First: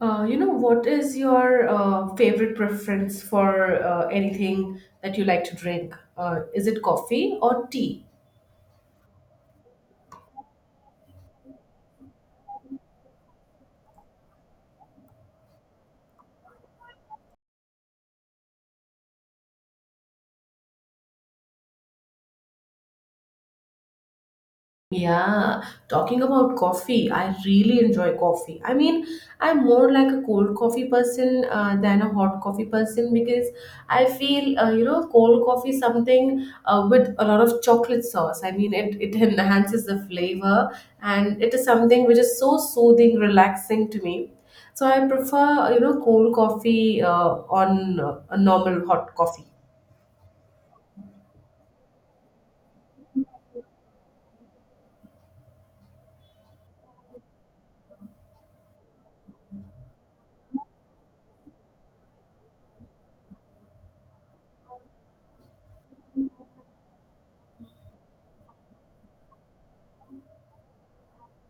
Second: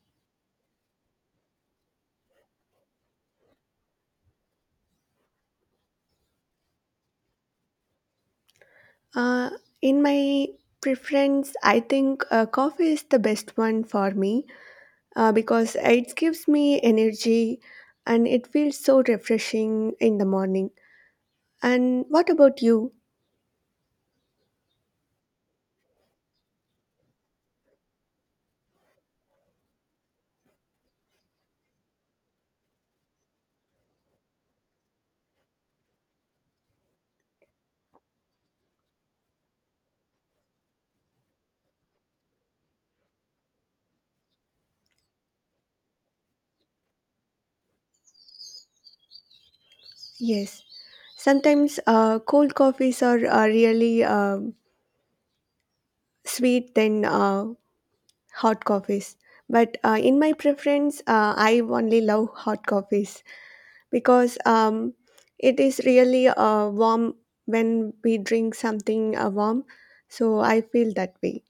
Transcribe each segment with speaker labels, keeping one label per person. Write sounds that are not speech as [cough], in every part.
Speaker 1: What is your favorite preference for anything that you like to drink? Is it coffee or tea?
Speaker 2: Uh, in my preference, I think coffee is the best one for me because it gives me energy and it feels so refreshing in the morning. And what about you?
Speaker 1: Yeah, talking about coffee, I really enjoy coffee. I mean, I'm more like a cold coffee person than a hot coffee person, because I feel, cold coffee is something with a lot of chocolate sauce. I mean, it [laughs] enhances the flavor, and it is something which is so soothing, relaxing to me. So I prefer, cold coffee on a normal hot coffee.
Speaker 2: Yes, sometimes cold coffees are really sweet than hot coffees. But in my preference, I only love hot coffees, because it is really warm when we drink something warm. So I feel that way.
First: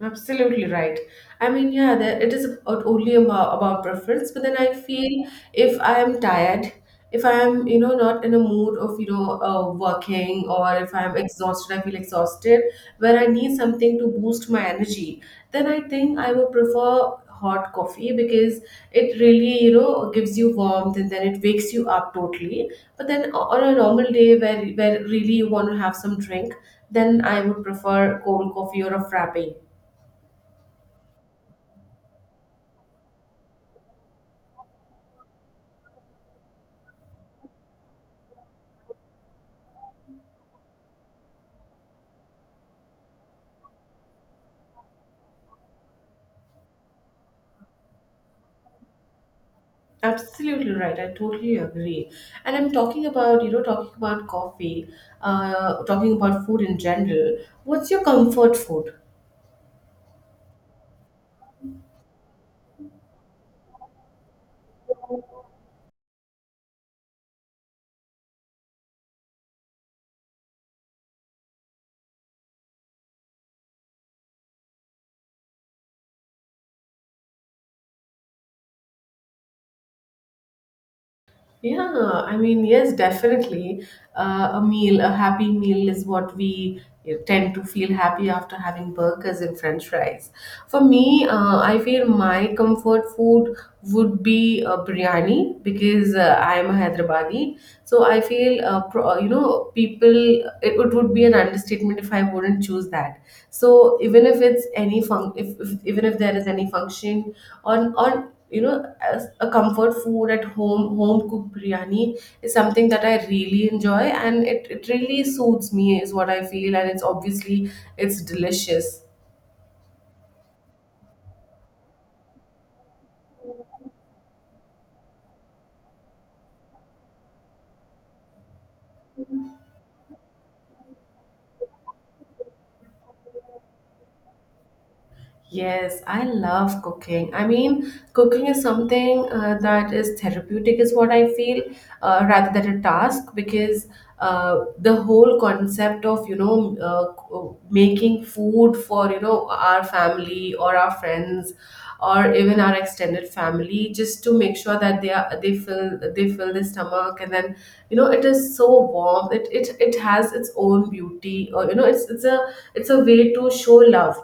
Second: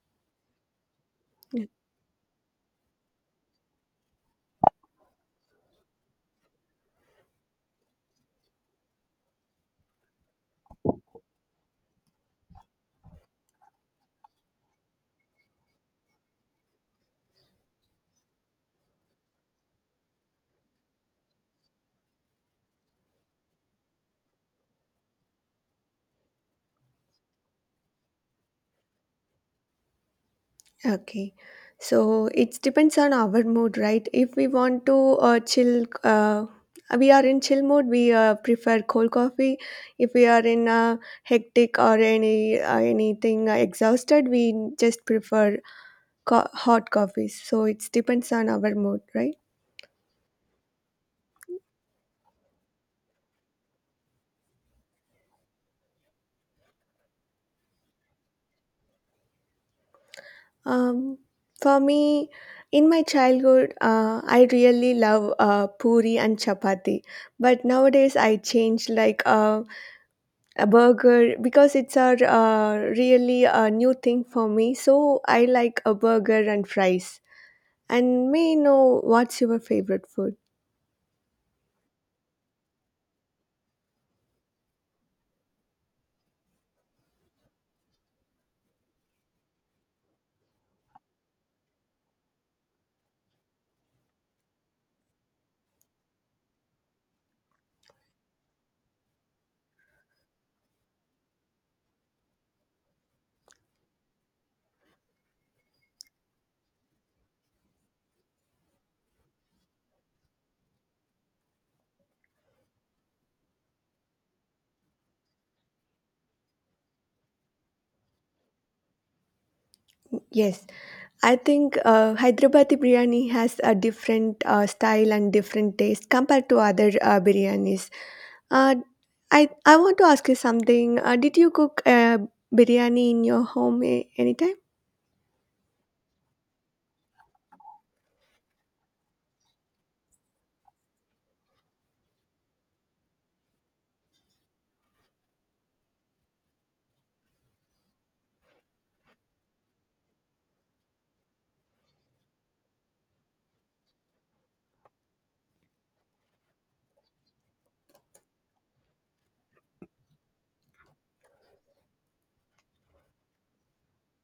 Speaker 1: Absolutely right. I
Speaker 2: Mm.
Speaker 1: mean, yeah, that it is about, only about preference, but then I feel, if I am tired, if I am, not in a mood of, working, or if I'm exhausted, I feel exhausted, where I need something to boost my energy. Then I think I would prefer hot coffee, because it really, gives you warmth, and then it wakes you up totally. But then on a normal day, where really you want to have some drink, then I would prefer cold coffee or a frappe.
Speaker 2: Okay. So it depends on our mood, right? If we want to chill, we are in chill mode, we prefer cold coffee. If we are in a hectic or any anything exhausted, we just prefer hot coffees. So it depends on our mood, right?
Speaker 1: Absolutely right. I totally agree. And I'm talking about, talking about coffee, talking about food in general. What's your comfort food?
Speaker 2: Um, for me, in my childhood, I really love puri and chapati. But nowadays, I change like a burger because it's a really a new thing for me. So I like a burger and fries. And may I know what's your favorite food?
Speaker 1: Yeah, I mean, yes, definitely. A meal, a happy meal is what we, tend to feel happy after, having burgers and french fries. For me, I feel my comfort food would be biryani, because I am a Hyderabadi. So I feel, people, it would be an understatement if I wouldn't choose that. So even if it's any fun, if even if there is any function, on as a comfort food at home cooked biryani is something that I really enjoy, and it really suits me is what I feel, and it's obviously it's delicious.
Speaker 2: Yes, I think Hyderabadi biryani has a different style and different taste compared to other biryanis. Uh, I want to ask you something. Did you cook biryani in your home anytime?
Speaker 1: Yes, I love cooking. I mean, cooking is something that is therapeutic, is what I feel, rather than a task. Because, the whole concept of, making food for, our family or our friends or even our extended family, just to make sure that they fill their stomach, and then, you know, it is so warm. It has its own beauty. Or, you know, it's a way to show love.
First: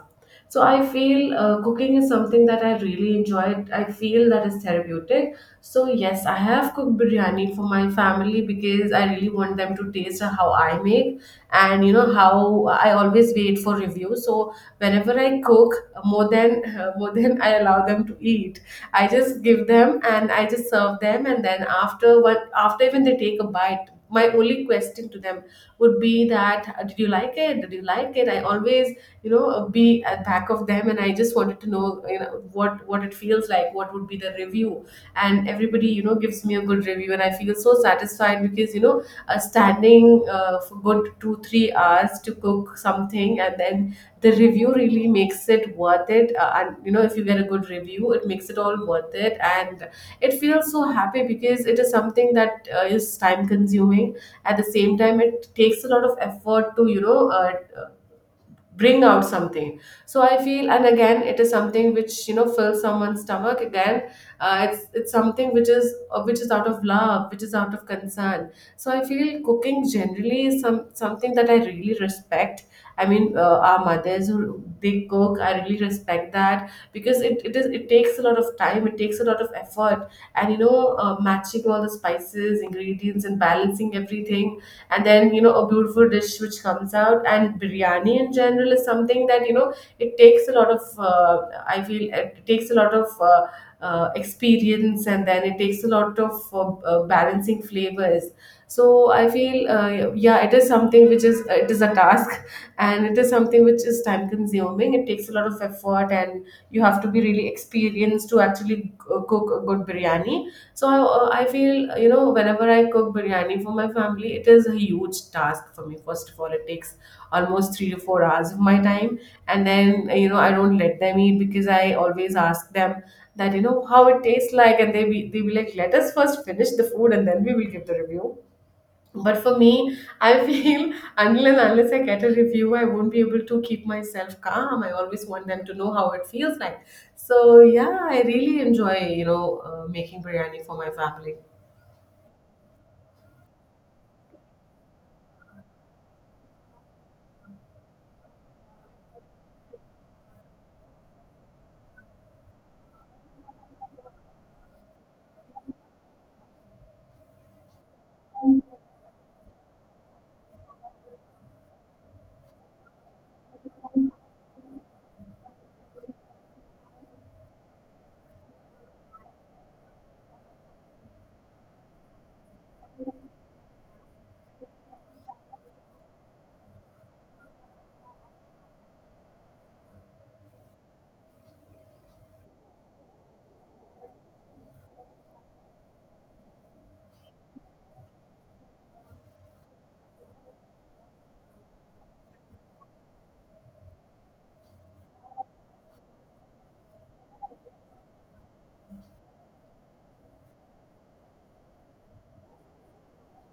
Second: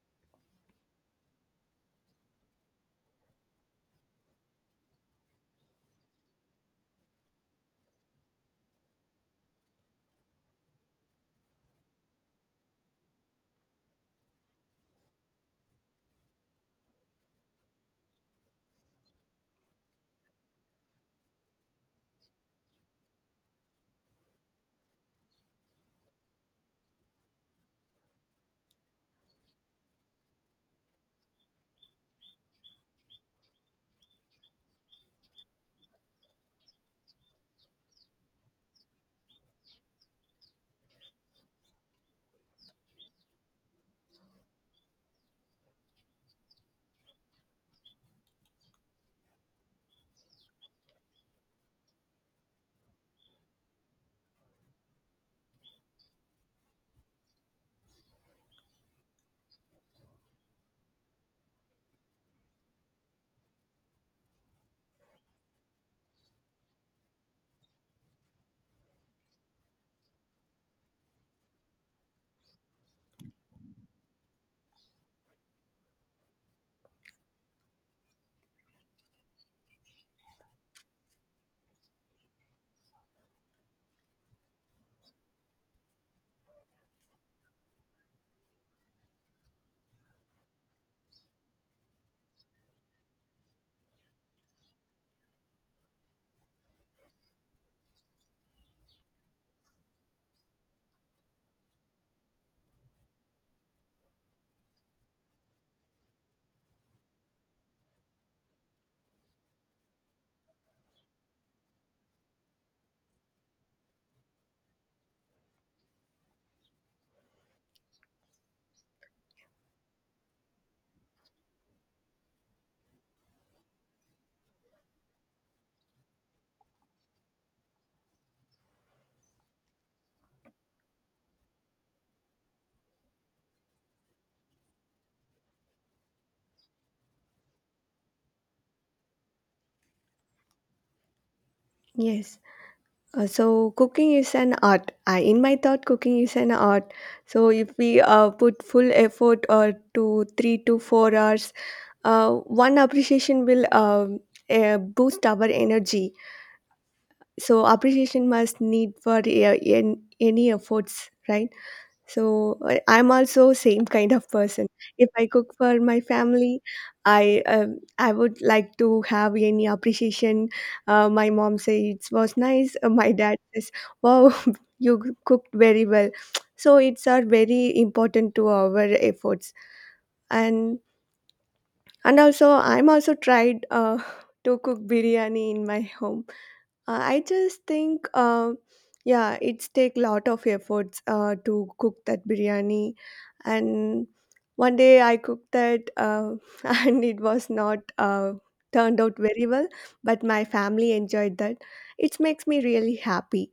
Speaker 1: So I feel, cooking is something that I really enjoy. I feel that is therapeutic. So yes, I have cooked biryani for my family, because I really want them to taste how I make, and you know how I always wait for reviews. So whenever I cook, more than [laughs] more than I allow them to eat, I just give them and I just serve them, and then after even they take a bite, my only question to them would be that, did you like it? Did you like it? I always, be at back of them, and I just wanted to know, you know, what it feels like, what would be the review. And everybody, you know, gives me a good review, and I feel so satisfied, because, standing for good 2 3 hours to cook something, and then the review really makes it worth it, and you know, if you get a good review, it makes it all worth it, and it feels so happy, because it is something that is time consuming. At the same time, it takes a lot of effort to, bring out something. So I feel, and again, it is something which, you know, fills someone's stomach. Again, it's something which is, which is out of love, which is out of concern. So I feel cooking generally is something that I really respect. I mean, our mothers who they cook, I really respect that, because it takes a lot of time, it takes a lot of effort. And, you know, matching all the spices, ingredients, and balancing everything, and then, you know, a beautiful dish which comes out. And biryani in general is something that, you know, it takes a lot of, I feel it takes a lot of experience, and then it takes a lot of, balancing flavors. So I feel, yeah, it is something which is it is a task. [laughs] And it is something which is time consuming, it takes a lot of effort, and you have to be really experienced to actually cook a good biryani. So I feel, you know, whenever I cook biryani for my family, it is a huge task for me. First of all, it takes almost 3 to 4 hours of my time. And then, I don't let them eat, because I always ask them that, you know, how it tastes like. And they be like, let us first finish the food and then we will give the review. But for me, I feel [laughs] until and unless I get a review, I won't be able to keep myself calm. I always want them to know how it feels like. So yeah, I really enjoy, making biryani for my family.
Speaker 2: Yes. So cooking is an art. I, in my thought, cooking is an art. So if we put full effort or to 3 to 4 hours, uh, one appreciation will boost our energy. So appreciation must need for any efforts, right? So I'm also same kind of person. If I cook for my family, I would like to have any appreciation. My mom says it was nice. My dad says, "Wow, [laughs] you cooked very well." [tsk] So it's are very important to our efforts. And and also I'm also tried [laughs] to cook biryani in my home. I just think, yeah, it's take lot of efforts to cook that biryani, and one day I cooked that, [laughs] and it was not turned out very well. But my family enjoyed that. It makes me really happy,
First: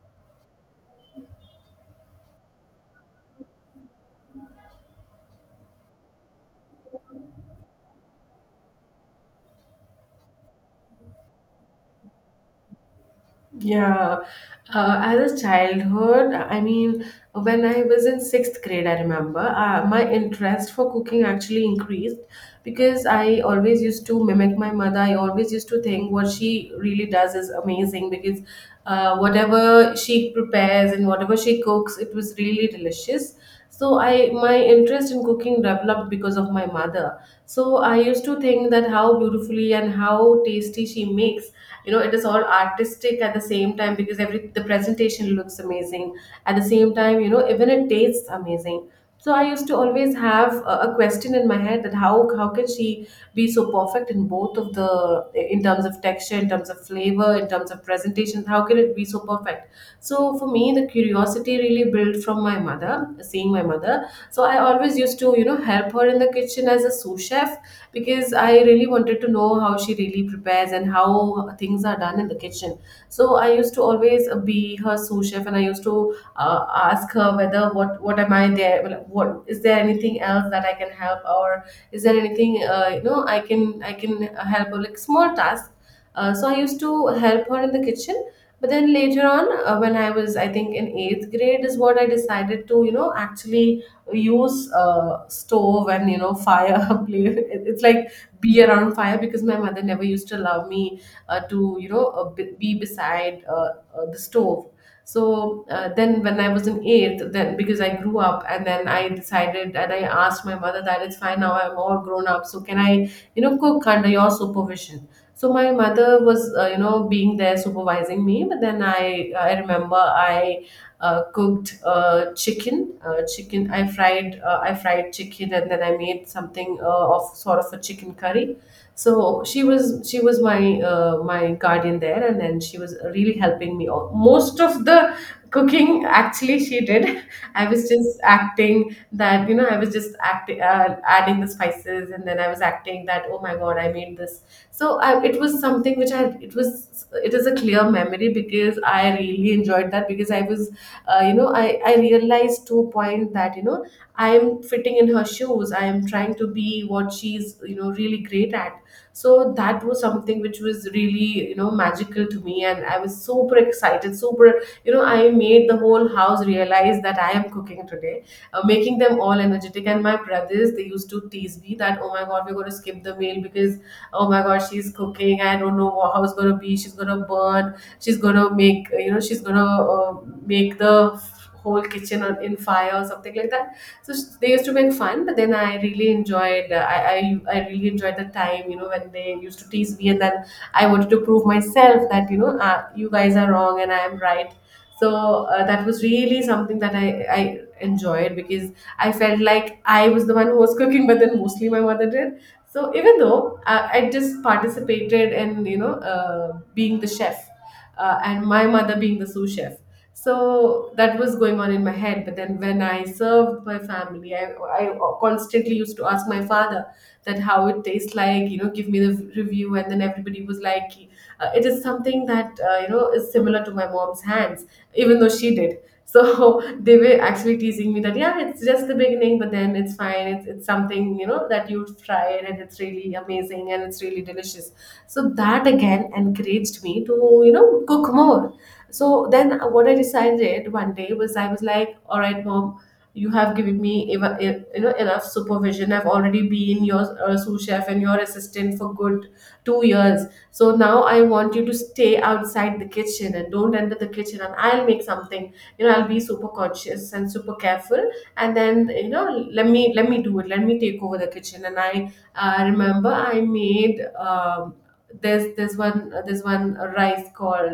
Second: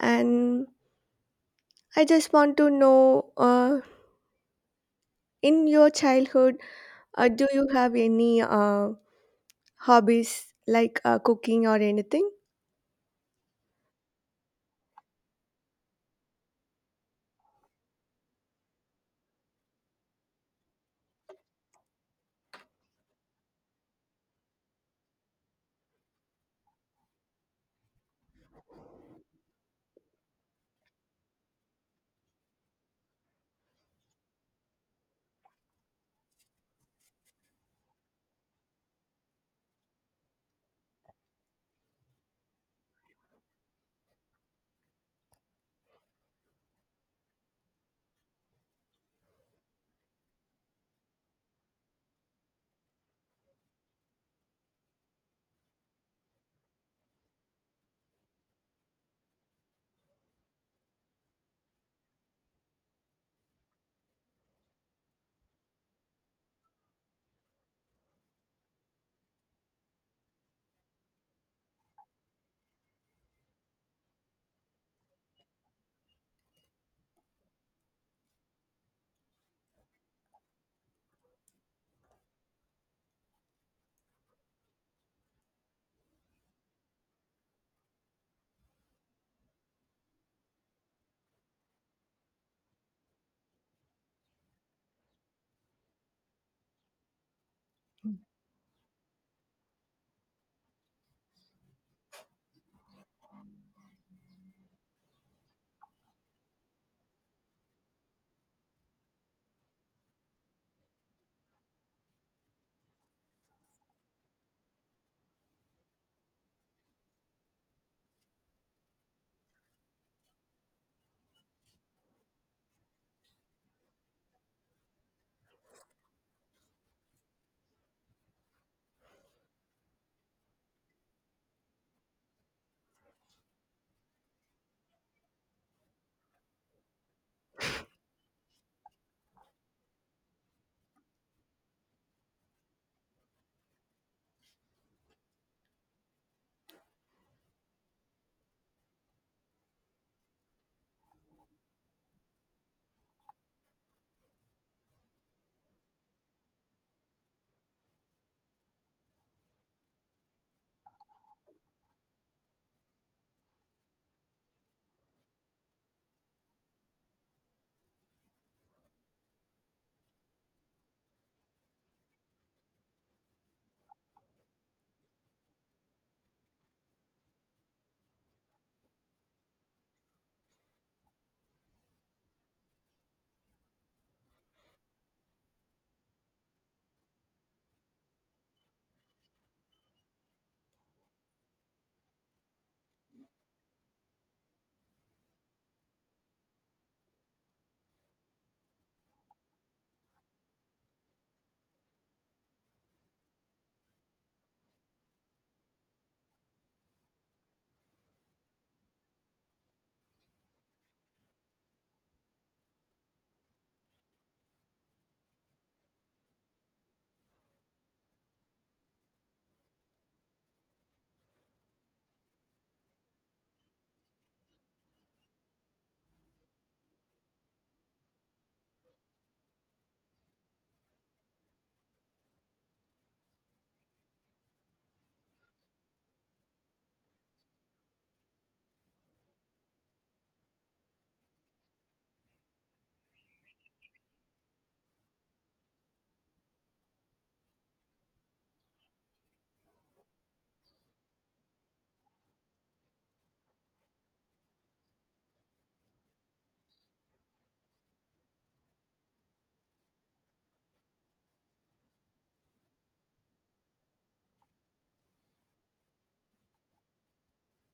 Speaker 2: and I just want to know, in your childhood, do you have any hobbies like cooking or anything?
Speaker 1: Yeah, as a childhood, I mean, when I was in sixth grade, I remember my interest for cooking actually increased, because I always used to mimic my mother. I always used to think what she really does is amazing, because, whatever she prepares and whatever she cooks, it was really delicious. So i my interest in cooking developed because of my mother. So I used to think that how beautifully and how tasty she makes, you know, it is all artistic. At the same time, because every the presentation looks amazing, at the same time, you know, even it tastes amazing. So I used to always have a question in my head, that how can she be so perfect, in terms of texture, in terms of flavor, in terms of presentation. How can it be so perfect? So for me, the curiosity really built from my mother, seeing my mother. So I always used to, you know, help her in the kitchen as a sous chef, because I really wanted to know how she really prepares and how things are done in the kitchen. So I used to always be her sous chef, and I used to ask her whether what am I there? Well, what is there, anything else that I can help, or is there anything, you know, I can help her, like small tasks. So I used to help her in the kitchen, but then later on, when I was, I think, in eighth grade, is what I decided to, you know, actually use stove and, you know, fire. [laughs] Play. It's like be around fire, because my mother never used to allow me, to, you know, be beside, the stove. So then when I was in eighth, then because I grew up and then I decided and I asked my mother that it's fine now, I'm all grown up. So can I, you know, cook under your supervision? So my mother was, you know, being there supervising me. But then I remember I cooked, chicken. I fried, I fried chicken, and then I made something, of sort of a chicken curry. So she was my guardian there, and then she was really helping me all. Most of the cooking actually she did. [laughs] I was just acting that, you know, I was just acting, adding the spices, and then I was acting that, oh my God, I made this. So, it was something which I it was it is a clear memory because I really enjoyed that. Because I was, you know, I realized to a point that, you know, I am fitting in her shoes. I am trying to be what she's, you know, really great at. So that was something which was really, you know, magical to me, and I was super excited, super, you know. I made the whole house realize that I am cooking today, making them all energetic. And my brothers, they used to tease me that, oh my God, we're going to skip the meal because, oh my gosh, she's cooking, I don't know, how it's going to be. She's going to burn, she's going to make, you know, she's going to make the whole kitchen in fire or something like that. So they used to make fun, but then I really enjoyed, the time, you know, when they used to tease me. And then I wanted to prove myself that, you know, you guys are wrong and I am right. So that was really something that I enjoyed because I felt like I was the one who was cooking, but then mostly my mother did. So even though, I just participated in, you know, being the chef, and my mother being the sous chef. So that was going on in my head. But then when I served my family, I constantly used to ask my father that how it tastes like, you know, give me the review. And then everybody was like, it is something that, you know, is similar to my mom's hands, even though she did. So [laughs] they were actually teasing me that, yeah, it's just the beginning, but then it's fine. It's something, you know, that you've tried, and it's really amazing and it's really delicious. So that again encouraged me to, you know, cook more. So then what I decided one day was, I was like, all right, mom, you have given me you know, enough supervision. I've already been your sous chef and your assistant for good 2 years. So now I want you to stay outside the kitchen and don't enter the kitchen. And I'll make something. You know, I'll be super conscious and super careful. And then, you know, let me do it. Let me take over the kitchen. And I remember I made. There's one rice called,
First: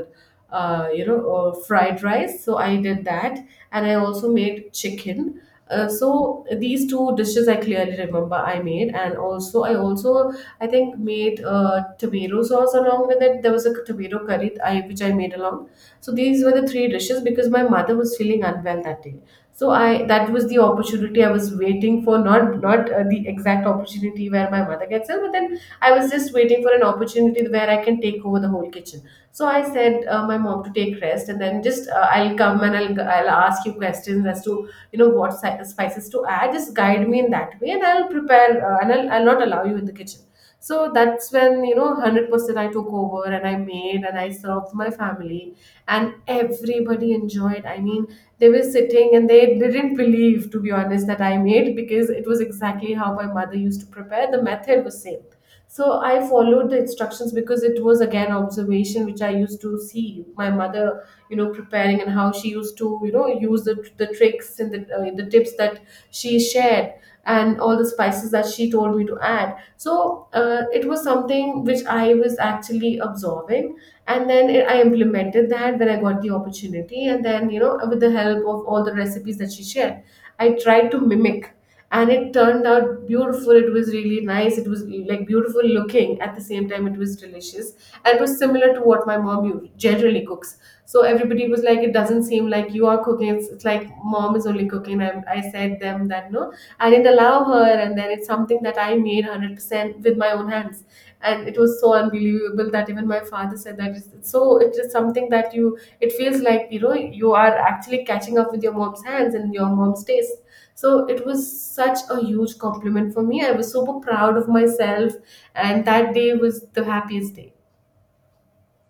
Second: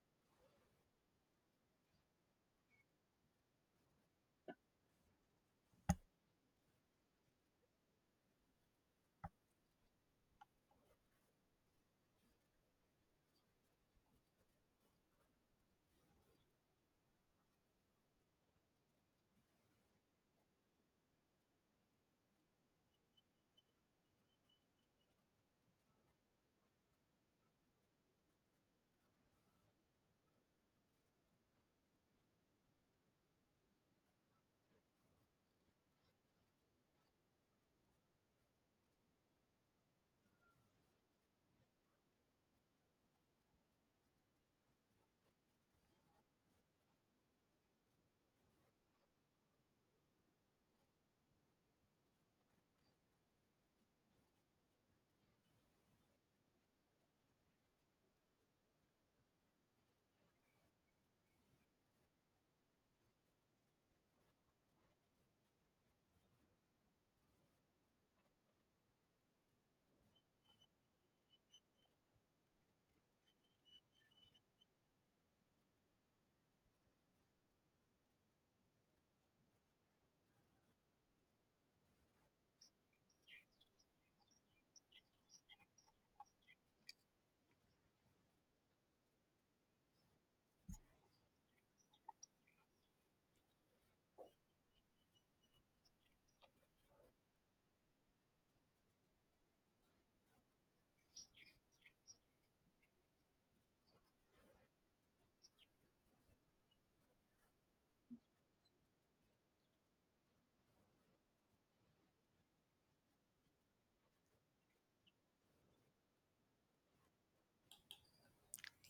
Speaker 1: you know, fried rice. So I did that, and I also made chicken, so these two dishes I clearly remember I made. And also I think made, tomato sauce along with it. There was a tomato curry, which I made along. So these were the three dishes because my mother was feeling unwell that day. So I that was the opportunity I was waiting for, not the exact opportunity where my mother gets ill, but then I was just waiting for an opportunity where I can take over the whole kitchen. So I said, my mom, to take rest, and then just, I'll come and I'll ask you questions as to, you know, what spices to add. Just guide me in that way, and I'll prepare, and I'll not allow you in the kitchen. So that's when, you know, 100% I took over, and I made, and I served my family, and everybody enjoyed. I mean, they were sitting and they didn't believe, to be honest, that I made, because it was exactly how my mother used to prepare. The method was same. So I followed the instructions because it was again observation, which I used to see my mother, you know, preparing, and how she used to, you know, use the tricks and the tips that she shared, and all the spices that she told me to add. So it was something which I was actually absorbing, and then I implemented that when I got the opportunity. And then, you know, with the help of all the recipes that she shared, I tried to mimic, and it turned out beautiful. It was really nice. It was like beautiful looking. At the same time, it was delicious, and it was similar to what my mom generally cooks. So everybody was like, it doesn't seem like you are cooking, it's like mom is only cooking. I said them that, no, I didn't allow her, and then it's something that I made 100% with my own hands. And it was so unbelievable that even my father said that, it's so it is something that you, it feels like, you know, you are actually catching up with your mom's hands and your mom's taste. So it was such a huge compliment for me. I was super proud of myself, and that day was the happiest day.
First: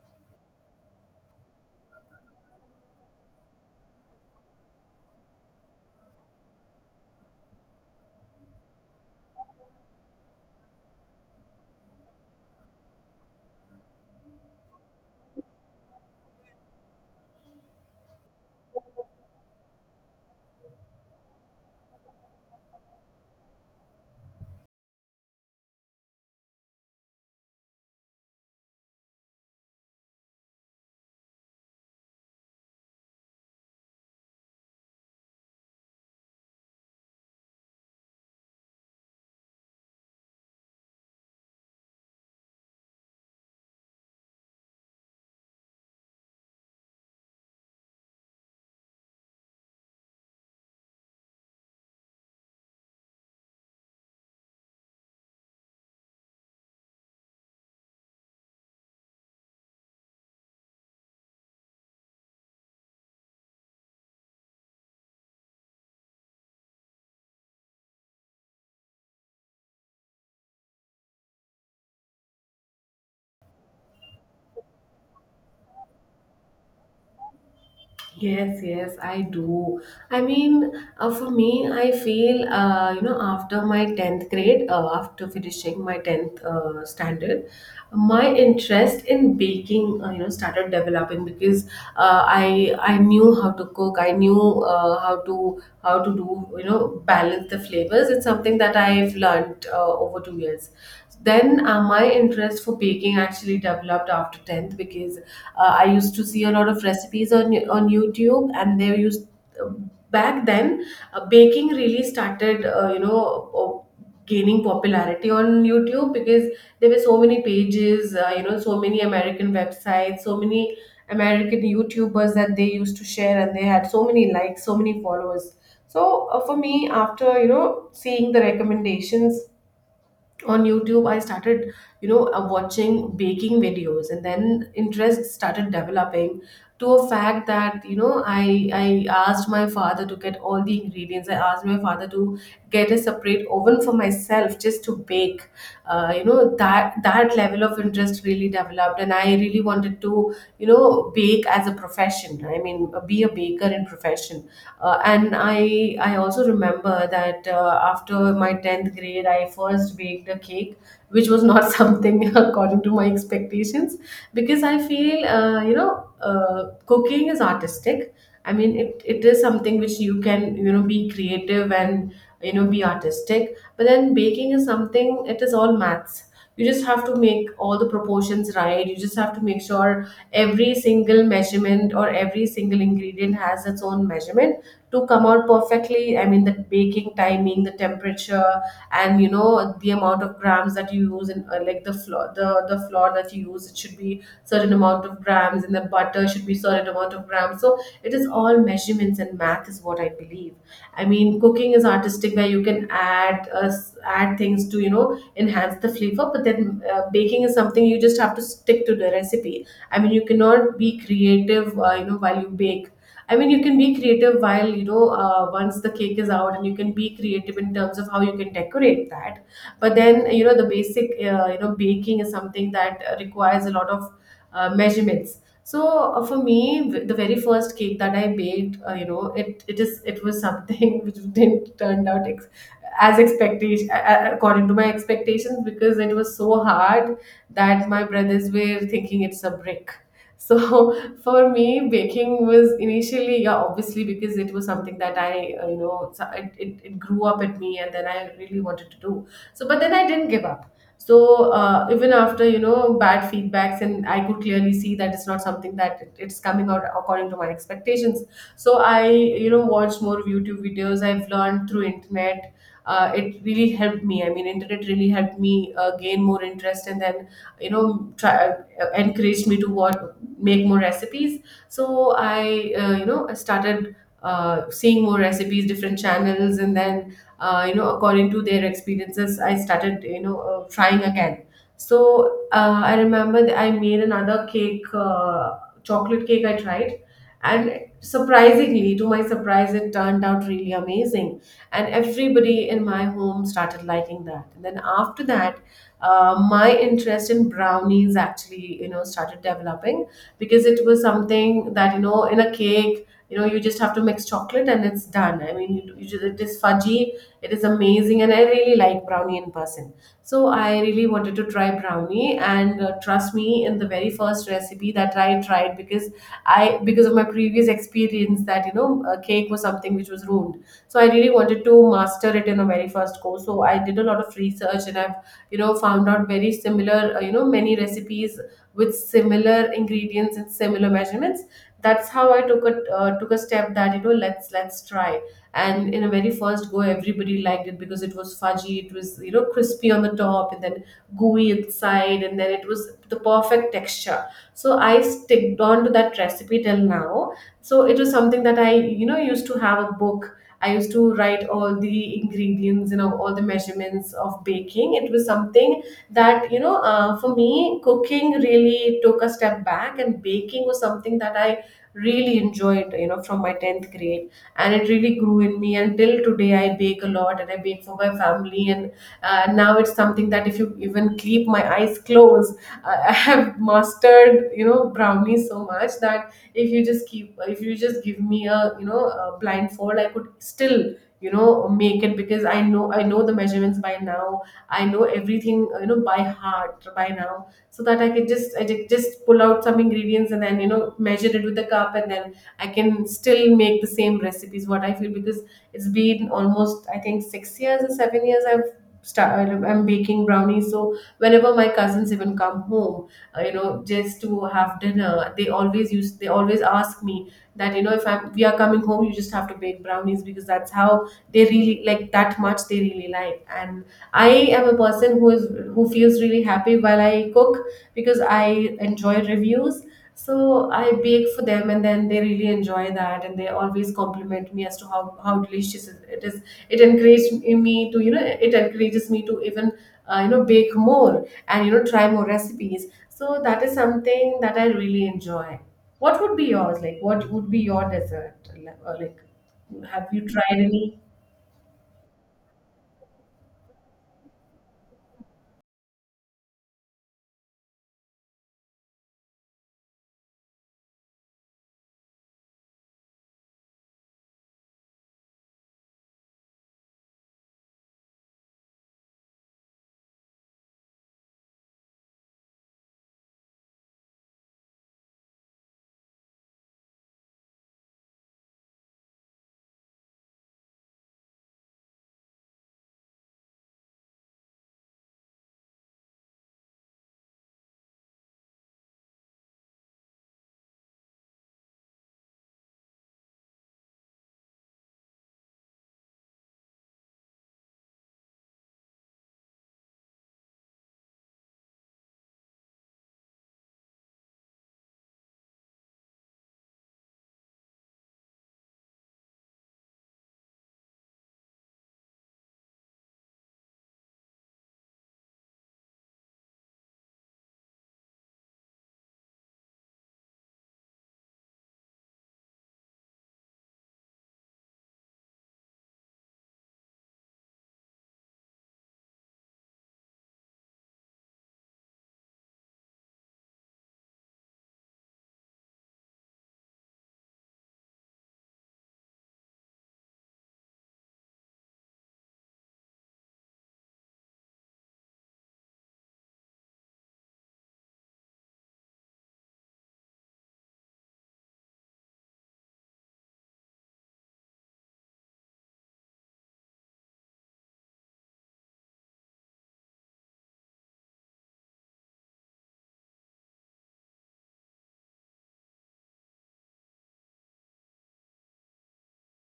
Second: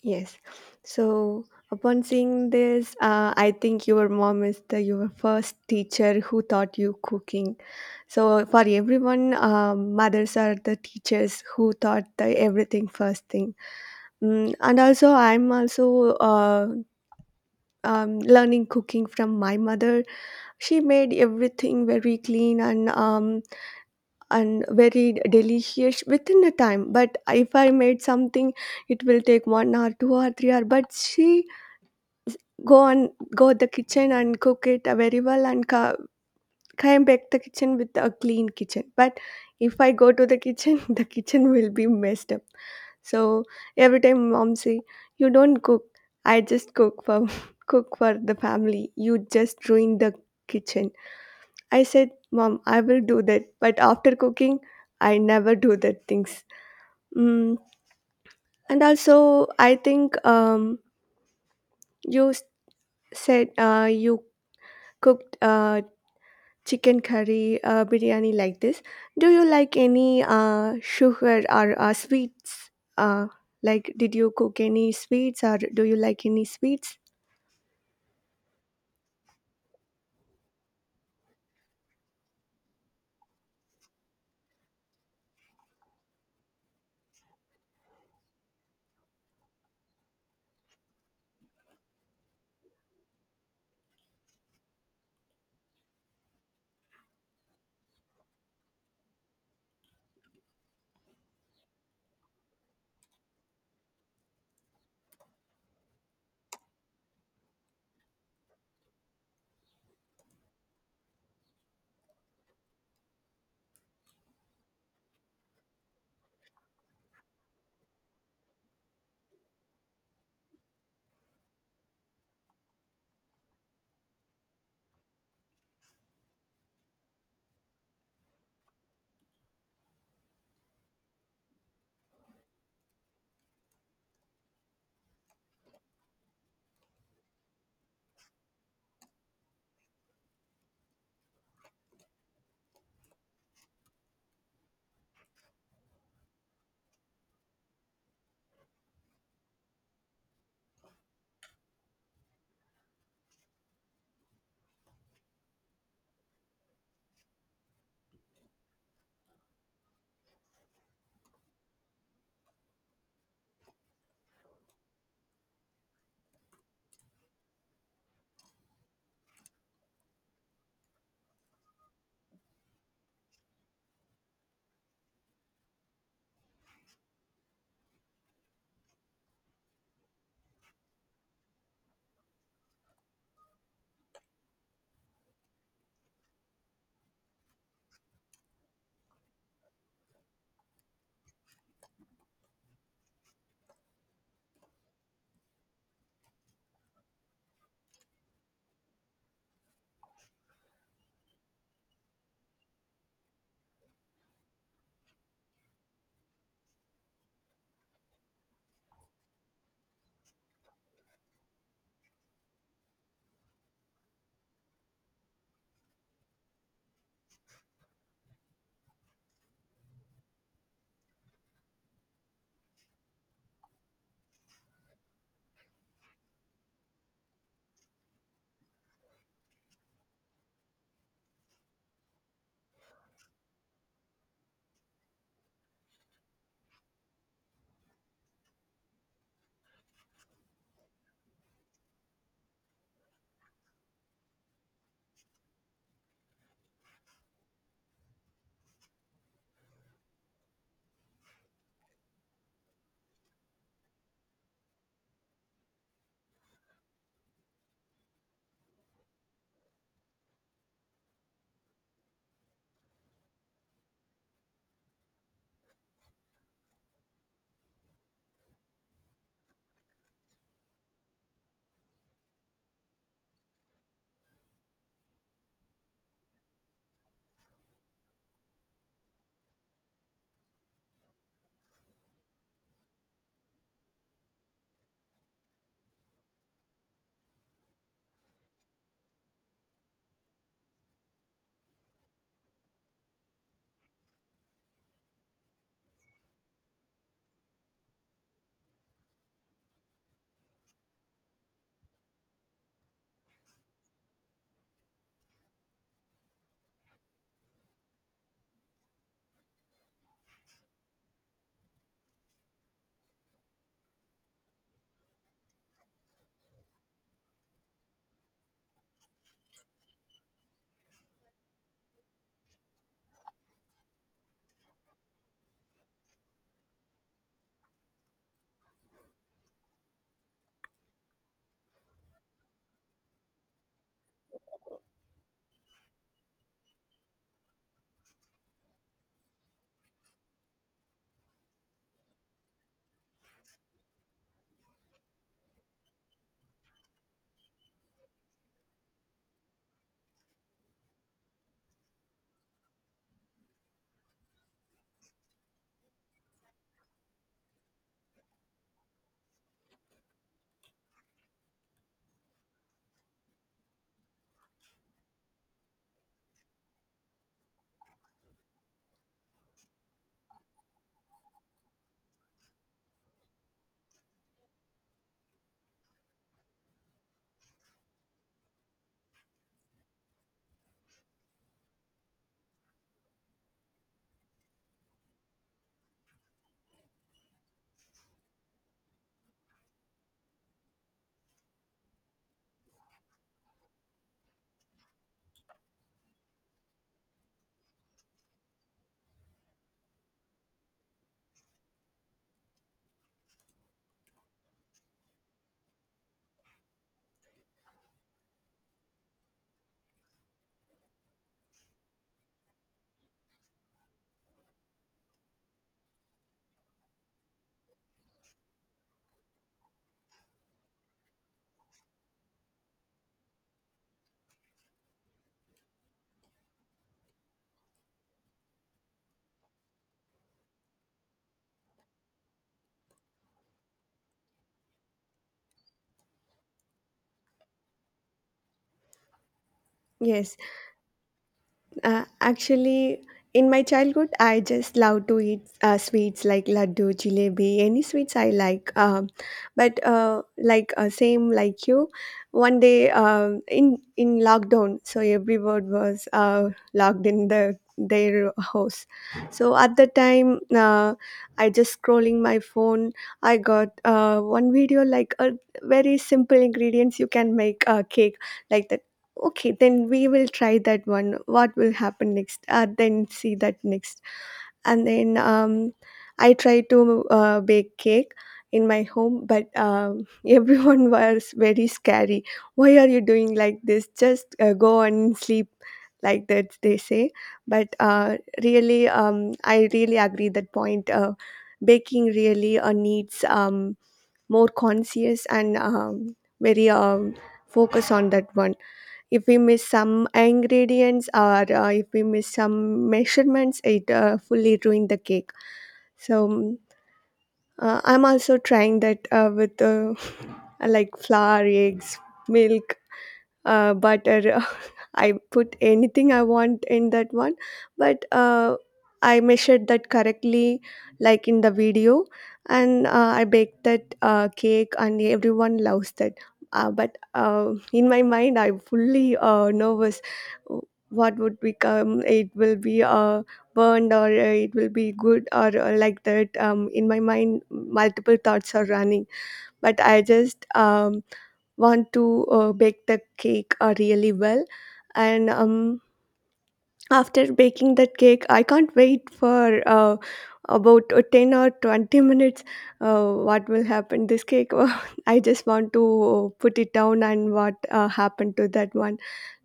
Speaker 2: Yes. So upon seeing this, I think your mom is the your first teacher who taught you cooking. So for everyone, mothers are the teachers who taught the everything first thing. Mm, and also, I'm also learning cooking from my mother. She made everything very clean and very delicious within the time. But if I made something, it will take 1 hour, 2 or 3 hour. But she go and go the kitchen and cook it very well and co come back the kitchen with a clean kitchen. But if I go to the kitchen, [laughs] the kitchen will be messed up. So every time mom say, "You don't cook. I just cook for [laughs] cook for the family. You just ruin the kitchen." I said, "Mom, I will do that, but after cooking, I never do that things." Mm. And also, I think you said you cooked chicken curry, biryani like this. Do you like any sugar or sweets? Uh, like, did you cook any sweets or do you like any sweets?
Speaker 1: Yes, yes, I do. I mean, for me, I feel, you know, after my 10th grade, after finishing my 10th standard, my interest in baking, you know, started developing. Because I knew how to cook. I knew, how to do, you know, balance the flavors. It's something that I've learned, over 2 years. Then, my interest for baking actually developed after 10th, because I used to see a lot of recipes on YouTube, and they used, um, back then, baking really started, you know, uh, gaining popularity on YouTube. Because there were so many pages, you know, so many American websites, so many American YouTubers, that they used to share, and they had so many likes, so many followers. So, for me, after, you know, seeing the recommendations on YouTube, I started, you know, watching baking videos, and then interest started developing to a fact that, you know, I asked my father to get all the ingredients. I asked my father to get a separate oven for myself just to bake. You know, that level of interest really developed, and I really wanted to, you know, bake as a profession. I mean, be a baker in profession. And I also remember that, after my 10th grade, I first baked a cake, which was not [laughs] something according to my expectations, because I feel, you know, cooking is artistic. I mean, it is something which you can, you know, be creative and, you know, be artistic, but then baking is something, it is all maths. You just have to make all the proportions right. You just have to make sure every single measurement or every single ingredient has its own measurement to come out perfectly. I mean, the baking timing, the temperature, and, you know, the amount of grams that you use, and, like the flour, the flour that you use, it should be certain amount of grams, and the butter should be certain amount of grams. So it is all measurements, and math is what I believe. I mean, cooking is artistic where you can add, add things to, you know, enhance the flavor. But then, baking is something, you just have to stick to the recipe. I mean, you cannot be creative, you know, while you bake. I mean, you can be creative while, you know, once the cake is out, and you can be creative in terms of how you can decorate that. But then, you know, the basic, you know, baking is something that requires a lot of measurements. So, for me, the very first cake that I baked, you know, it was something [laughs] which didn't turn out as expectation according to my expectations, because it was so hard that my brothers were thinking it's a brick. [laughs] So for me, baking was initially, yeah, obviously, because it was something that you know, it grew up at me, and then I really wanted to do. So, but then I didn't give up. So, even after, you know, bad feedbacks, and I could clearly see that it's not something, that it's coming out according to my expectations. So, I, you know, watched more YouTube videos, I've learned through internet. It really helped me. I mean, internet really helped me gain more interest, and then, you know, try encouraged me to what make more recipes. So I you know, I started, seeing more recipes, different channels, and then, you know, according to their experiences, I started, you know, trying again. So I remember that I made another cake, chocolate cake I tried, and surprisingly, to my surprise, it turned out really amazing. And everybody in my home started liking that. And then after that, my interest in brownies actually, you know, started developing. Because it was something that, you know, in a cake, you know, you just have to mix chocolate, and it's done. I mean, you just, it is fudgy, it is amazing, and I really like brownie in person. So I really wanted to try brownie, and, trust me, in the very first recipe that I tried, because I because of my previous experience that, you know, a cake was something which was ruined, so I really wanted to master it in the very first go. So I did a lot of research, and I've found out very similar, many recipes with similar ingredients and similar measurements. That's how I took a step that, let's try. And in a very first go, everybody liked it because it was fudgy, it was, crispy on the top, and then gooey inside, and then it was the perfect texture. So I sticked on to that recipe till now. So it was something that I, used to have a book. I used to write all the ingredients, all the measurements of baking. It was something that, for me, cooking really took a step back, and baking was something that I really enjoyed, from my 10th grade. And it really grew in me. And till today, I bake a lot and I bake for my family. And now it's something that if you even keep my eyes closed, I [laughs] I have mastered, brownies so much that if you just give me a, a blindfold, I could still, make it, because I know the measurements by now. I know everything, by heart by now, so that I could just pull out some ingredients and then, measure it with the cup, and then I can still make the same recipes what I feel, because it's been almost, I think, 6 years or 7 years I'm baking brownies. So whenever my cousins even come home, just to have dinner, they always ask me that, if I'm we are coming home, you just have to bake brownies, because that's how they really like that much. They really like. And I am a person who feels really happy while I cook, because I enjoy reviews. So I bake for them, and then they really enjoy that, and they always compliment me as to how delicious it is. It encourages me to even, bake more, and, try more recipes. So that is something that I really enjoy. What would be yours? Like, what would be your dessert? Like, have you
Speaker 2: Yes.
Speaker 1: tried any?
Speaker 2: Actually, in my childhood, I just love to eat sweets like laddu, jalebi, any sweets I like. But same like you, one day in lockdown, so everyone was locked in the their house. So at the time, I just scrolling my phone. I got one video like a very simple ingredients you can make a cake like that. Okay, then we will try that one, what will happen next, then see that next. And then I tried to bake cake in my home, but [laughs] everyone was very scary. Why are you doing like this? Just go and sleep, like that they say. But really I really agree that point. Baking really needs more conscious and very focus on that one. If we miss some ingredients or if we miss some measurements, it fully ruined the cake. So I'm also trying that with [laughs] like flour, eggs, milk, butter. [laughs] I put anything I want in that one, but I measured that correctly, like in the video, and I baked that cake, and everyone loves that. But in my mind, I'm fully nervous. uh, What would become? It will be. Burned or it will be good, or like that, in my mind multiple thoughts are running, but I just want to bake the cake really well. And after baking that cake, I can't wait for about 10 or 20 minutes. What will happen this cake? [laughs] I just want to put it down and what happened to that one,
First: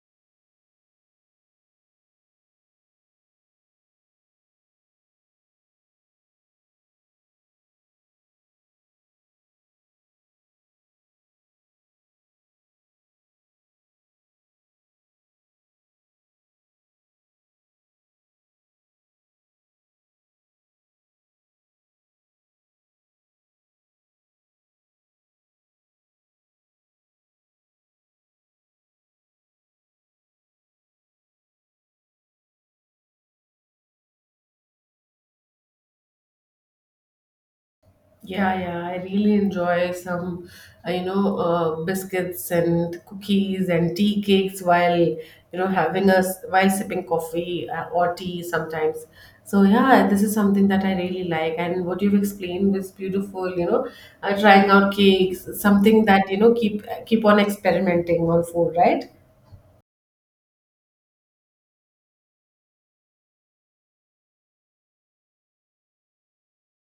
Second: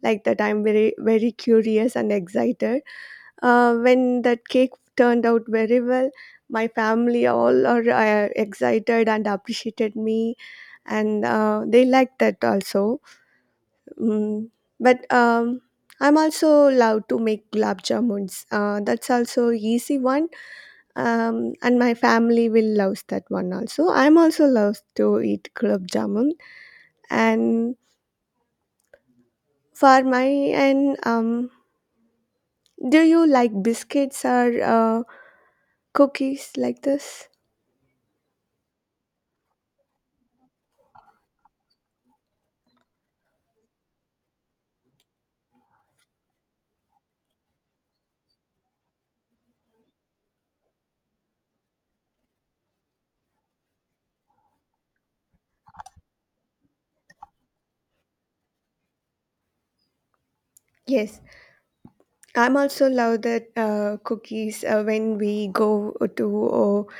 Speaker 2: like that. I'm very curious and excited. When that cake turned out very well, my family all are excited and appreciated me, and they liked that also. Mm. But I'm also love to make gulab jamuns. That's also easy one, and my family will loves that one also. I'm also loves to eat gulab jamun. And for my and do you like biscuits or cookies like this?
Speaker 1: Yeah, yeah, I really enjoy some, biscuits and cookies and tea cakes while, having us while sipping coffee, or tea sometimes. So yeah, this is something that I really like. And what you've explained is beautiful, trying out cakes, something that, keep on experimenting on food, right?
Speaker 2: Yes, I'm also love that cookies. When we go to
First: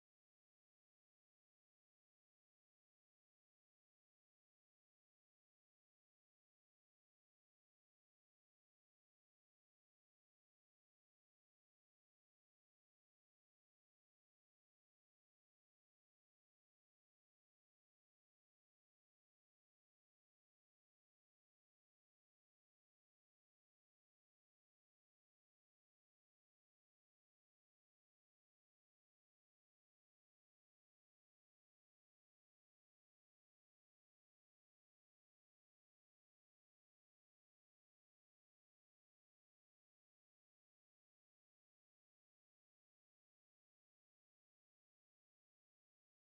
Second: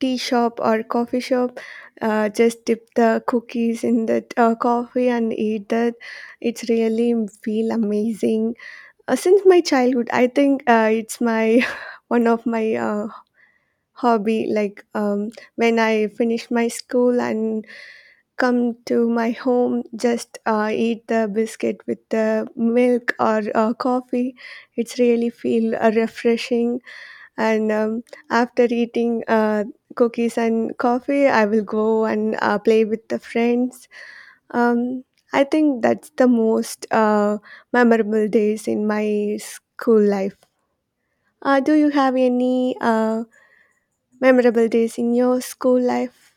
Speaker 2: tea shop or coffee shop, just dip the cookies in that coffee and eat that, it's really feel amazing. Since my childhood, I think it's my [laughs] one of my hobby, like when I finish my school and come to my home, just eat the biscuit with the milk or coffee, it's really feel refreshing. And after eating cookies and coffee, I will go and play with the friends. um, I think that's the most memorable days in my school life. Do you have any memorable days in your school life?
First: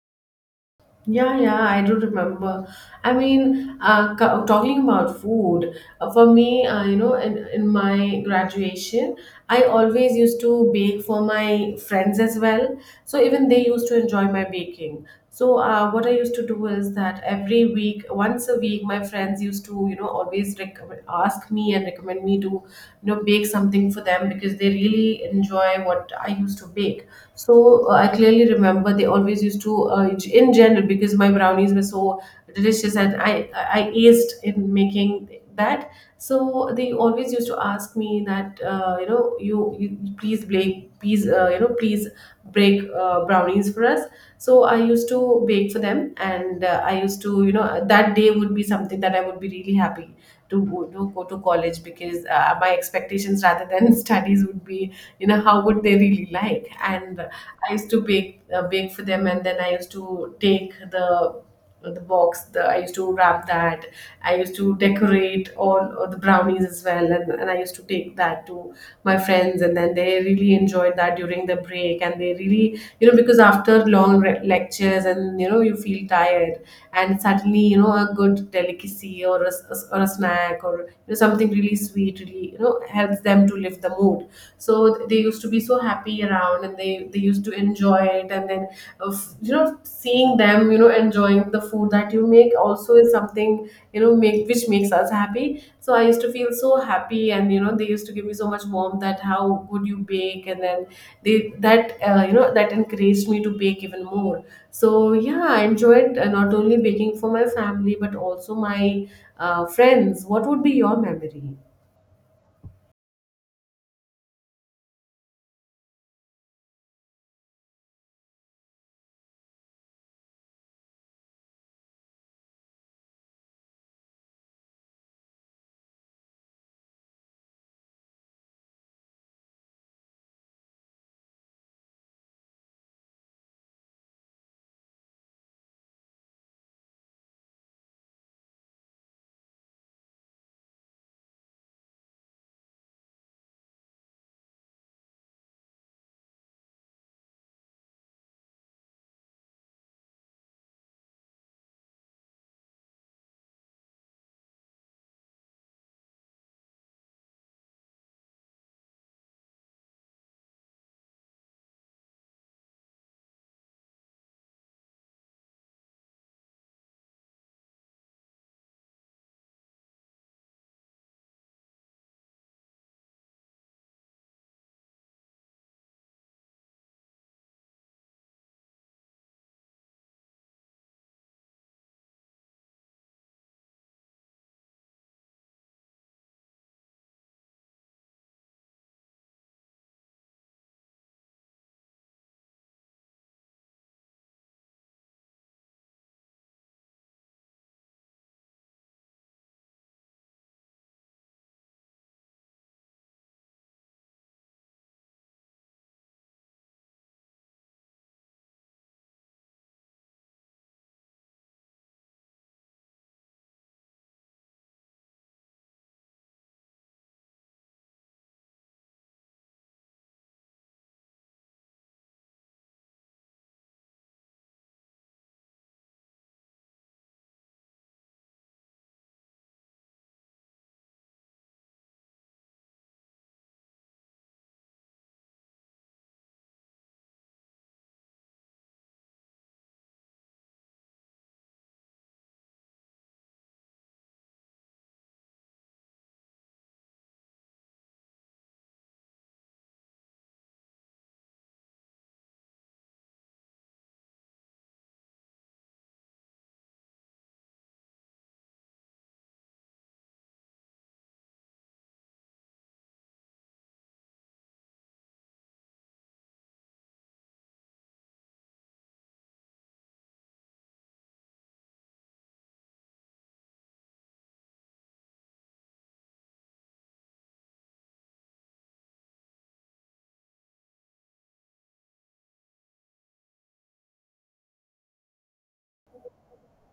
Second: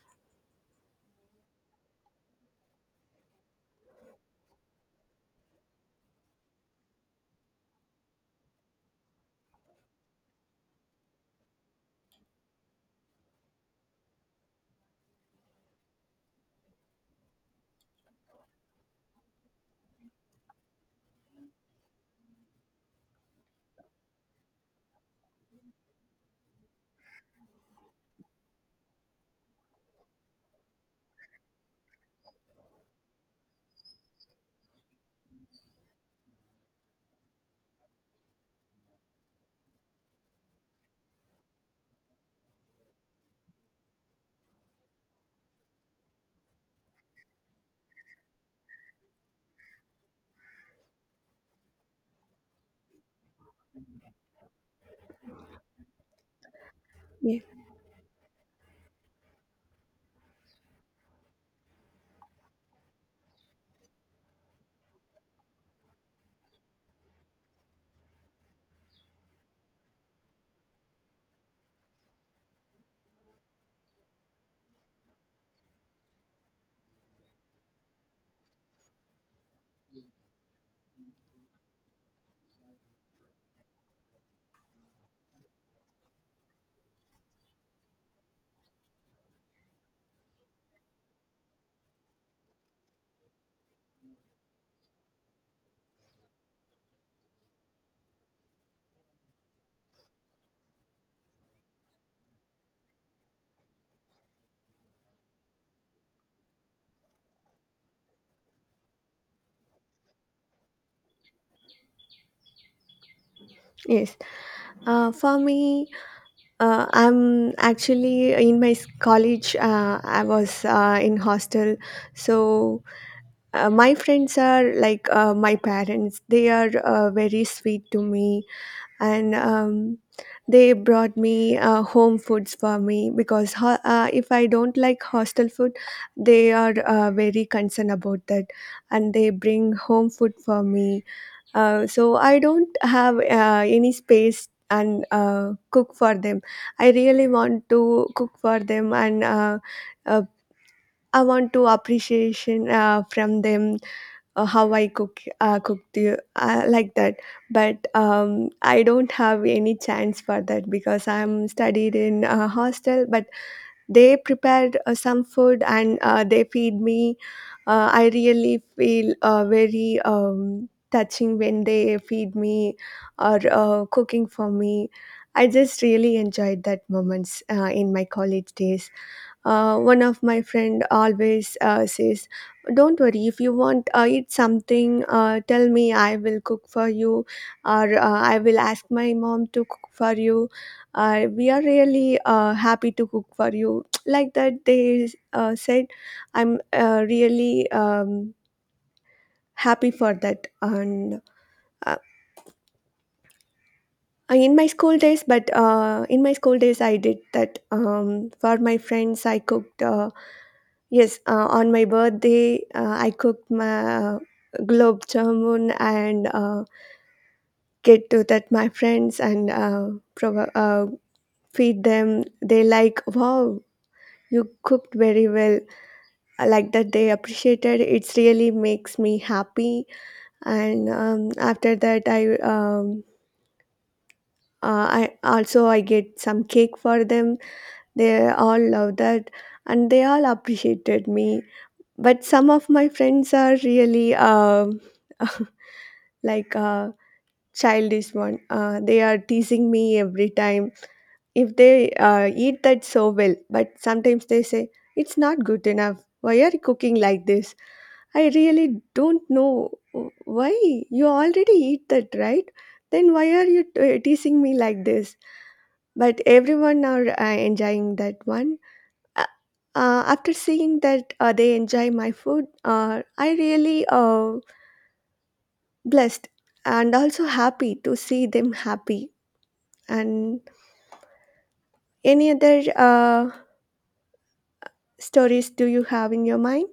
Speaker 1: Yeah, yeah, I do remember. I mean, talking about food, for me, in my graduation, I always used to bake for my friends as well. So even they used to enjoy my baking. So what I used to do is that every week, once a week, my friends used to, always recommend ask me and recommend me to, bake something for them, because they really enjoy what I used to bake. So I clearly remember they always used to, in general, because my brownies were so delicious, and I aced in making that. So they always used to ask me that, you please, Blake, please, please break brownies for us. So I used to bake for them. And I used to, that day would be something that I would be really happy to go to college, because my expectations rather than [laughs] studies would be, how would they really like. And
Speaker 2: Ye-
Speaker 1: I used to bake for them, and then I used to take the box, I used to wrap that. I used to decorate all the brownies as well, and I used to take that to my friends, and then they really enjoyed that during the break. And they really, because after long lectures, and, you feel tired, and suddenly, a good delicacy or or a snack or, something really sweet really, helps them to lift the mood. So they used to be so happy around, and they used to enjoy it. And then, of, seeing them, enjoying the food that you make, also is something you know make which makes us happy. So I used to feel so happy, and, they used to give me so much warmth that how good you bake. And then they that you know that encouraged me to bake even more. So yeah, I enjoyed, not only baking for my family but also my friends. What would be your memory?
Speaker 2: yes. For me, I'm actually in my college, I was in hostel. So my friends are like my parents. They are very sweet to me, and they brought me home foods for me, because if I don't like hostel food, they are very concerned about that, and they bring home food for me. So I don't have any space and cook for them. I really want to cook for them. And. Uh, I want to appreciation from them, how I cook cook the like that. But I don't have any chance for that because I'm studied in a hostel. But they prepared some food and they feed me. I really feel very touching when they feed me or cooking for me. I just really enjoyed that moments in my college days. One of my friend always says, "Don't worry, if you want eat something, tell me. I will cook for you, or I will ask my mom to cook for you. We are really happy to cook for you." [tsk] Like that, they said, "I'm really." Happy for that. And uh, in my school days I did that, for my friends I cooked yes, on my birthday, I cooked my globe jamun and get to that my friends and feed them. They like, wow, you cooked very well. I like that, they appreciated it. Really makes me happy. And after that, I also I get some cake for them. They all love that, and they all appreciated me. But some of my friends are really like a childish one. They are teasing me every time. If they eat that so well, but sometimes they say, it's not good enough. Why are you cooking like this? I really don't know why. You already eat that, right? Then why are you teasing me like this? But everyone are enjoying that one. Uh, After seeing that they enjoy my food, I really blessed and also happy to see them happy. And any other stories do you have in your mind?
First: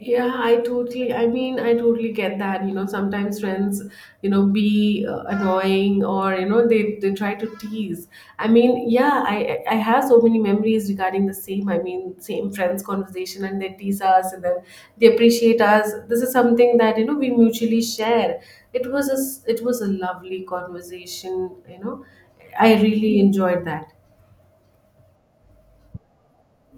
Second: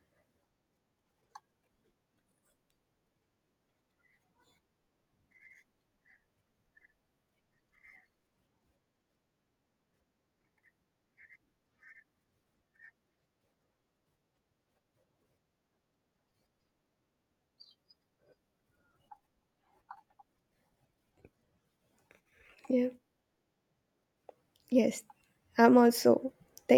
Speaker 1: Yeah, I totally— I mean, I totally get that. Sometimes friends, be annoying, or, they try to tease. I mean, yeah, I have so many memories regarding the same. I mean, same friends conversation, and they tease us, and then they appreciate us. This is something that, we mutually share. It was a lovely conversation. I
Speaker 2: Yeah,
Speaker 1: really enjoyed that.
Speaker 2: yes, I'm also thank.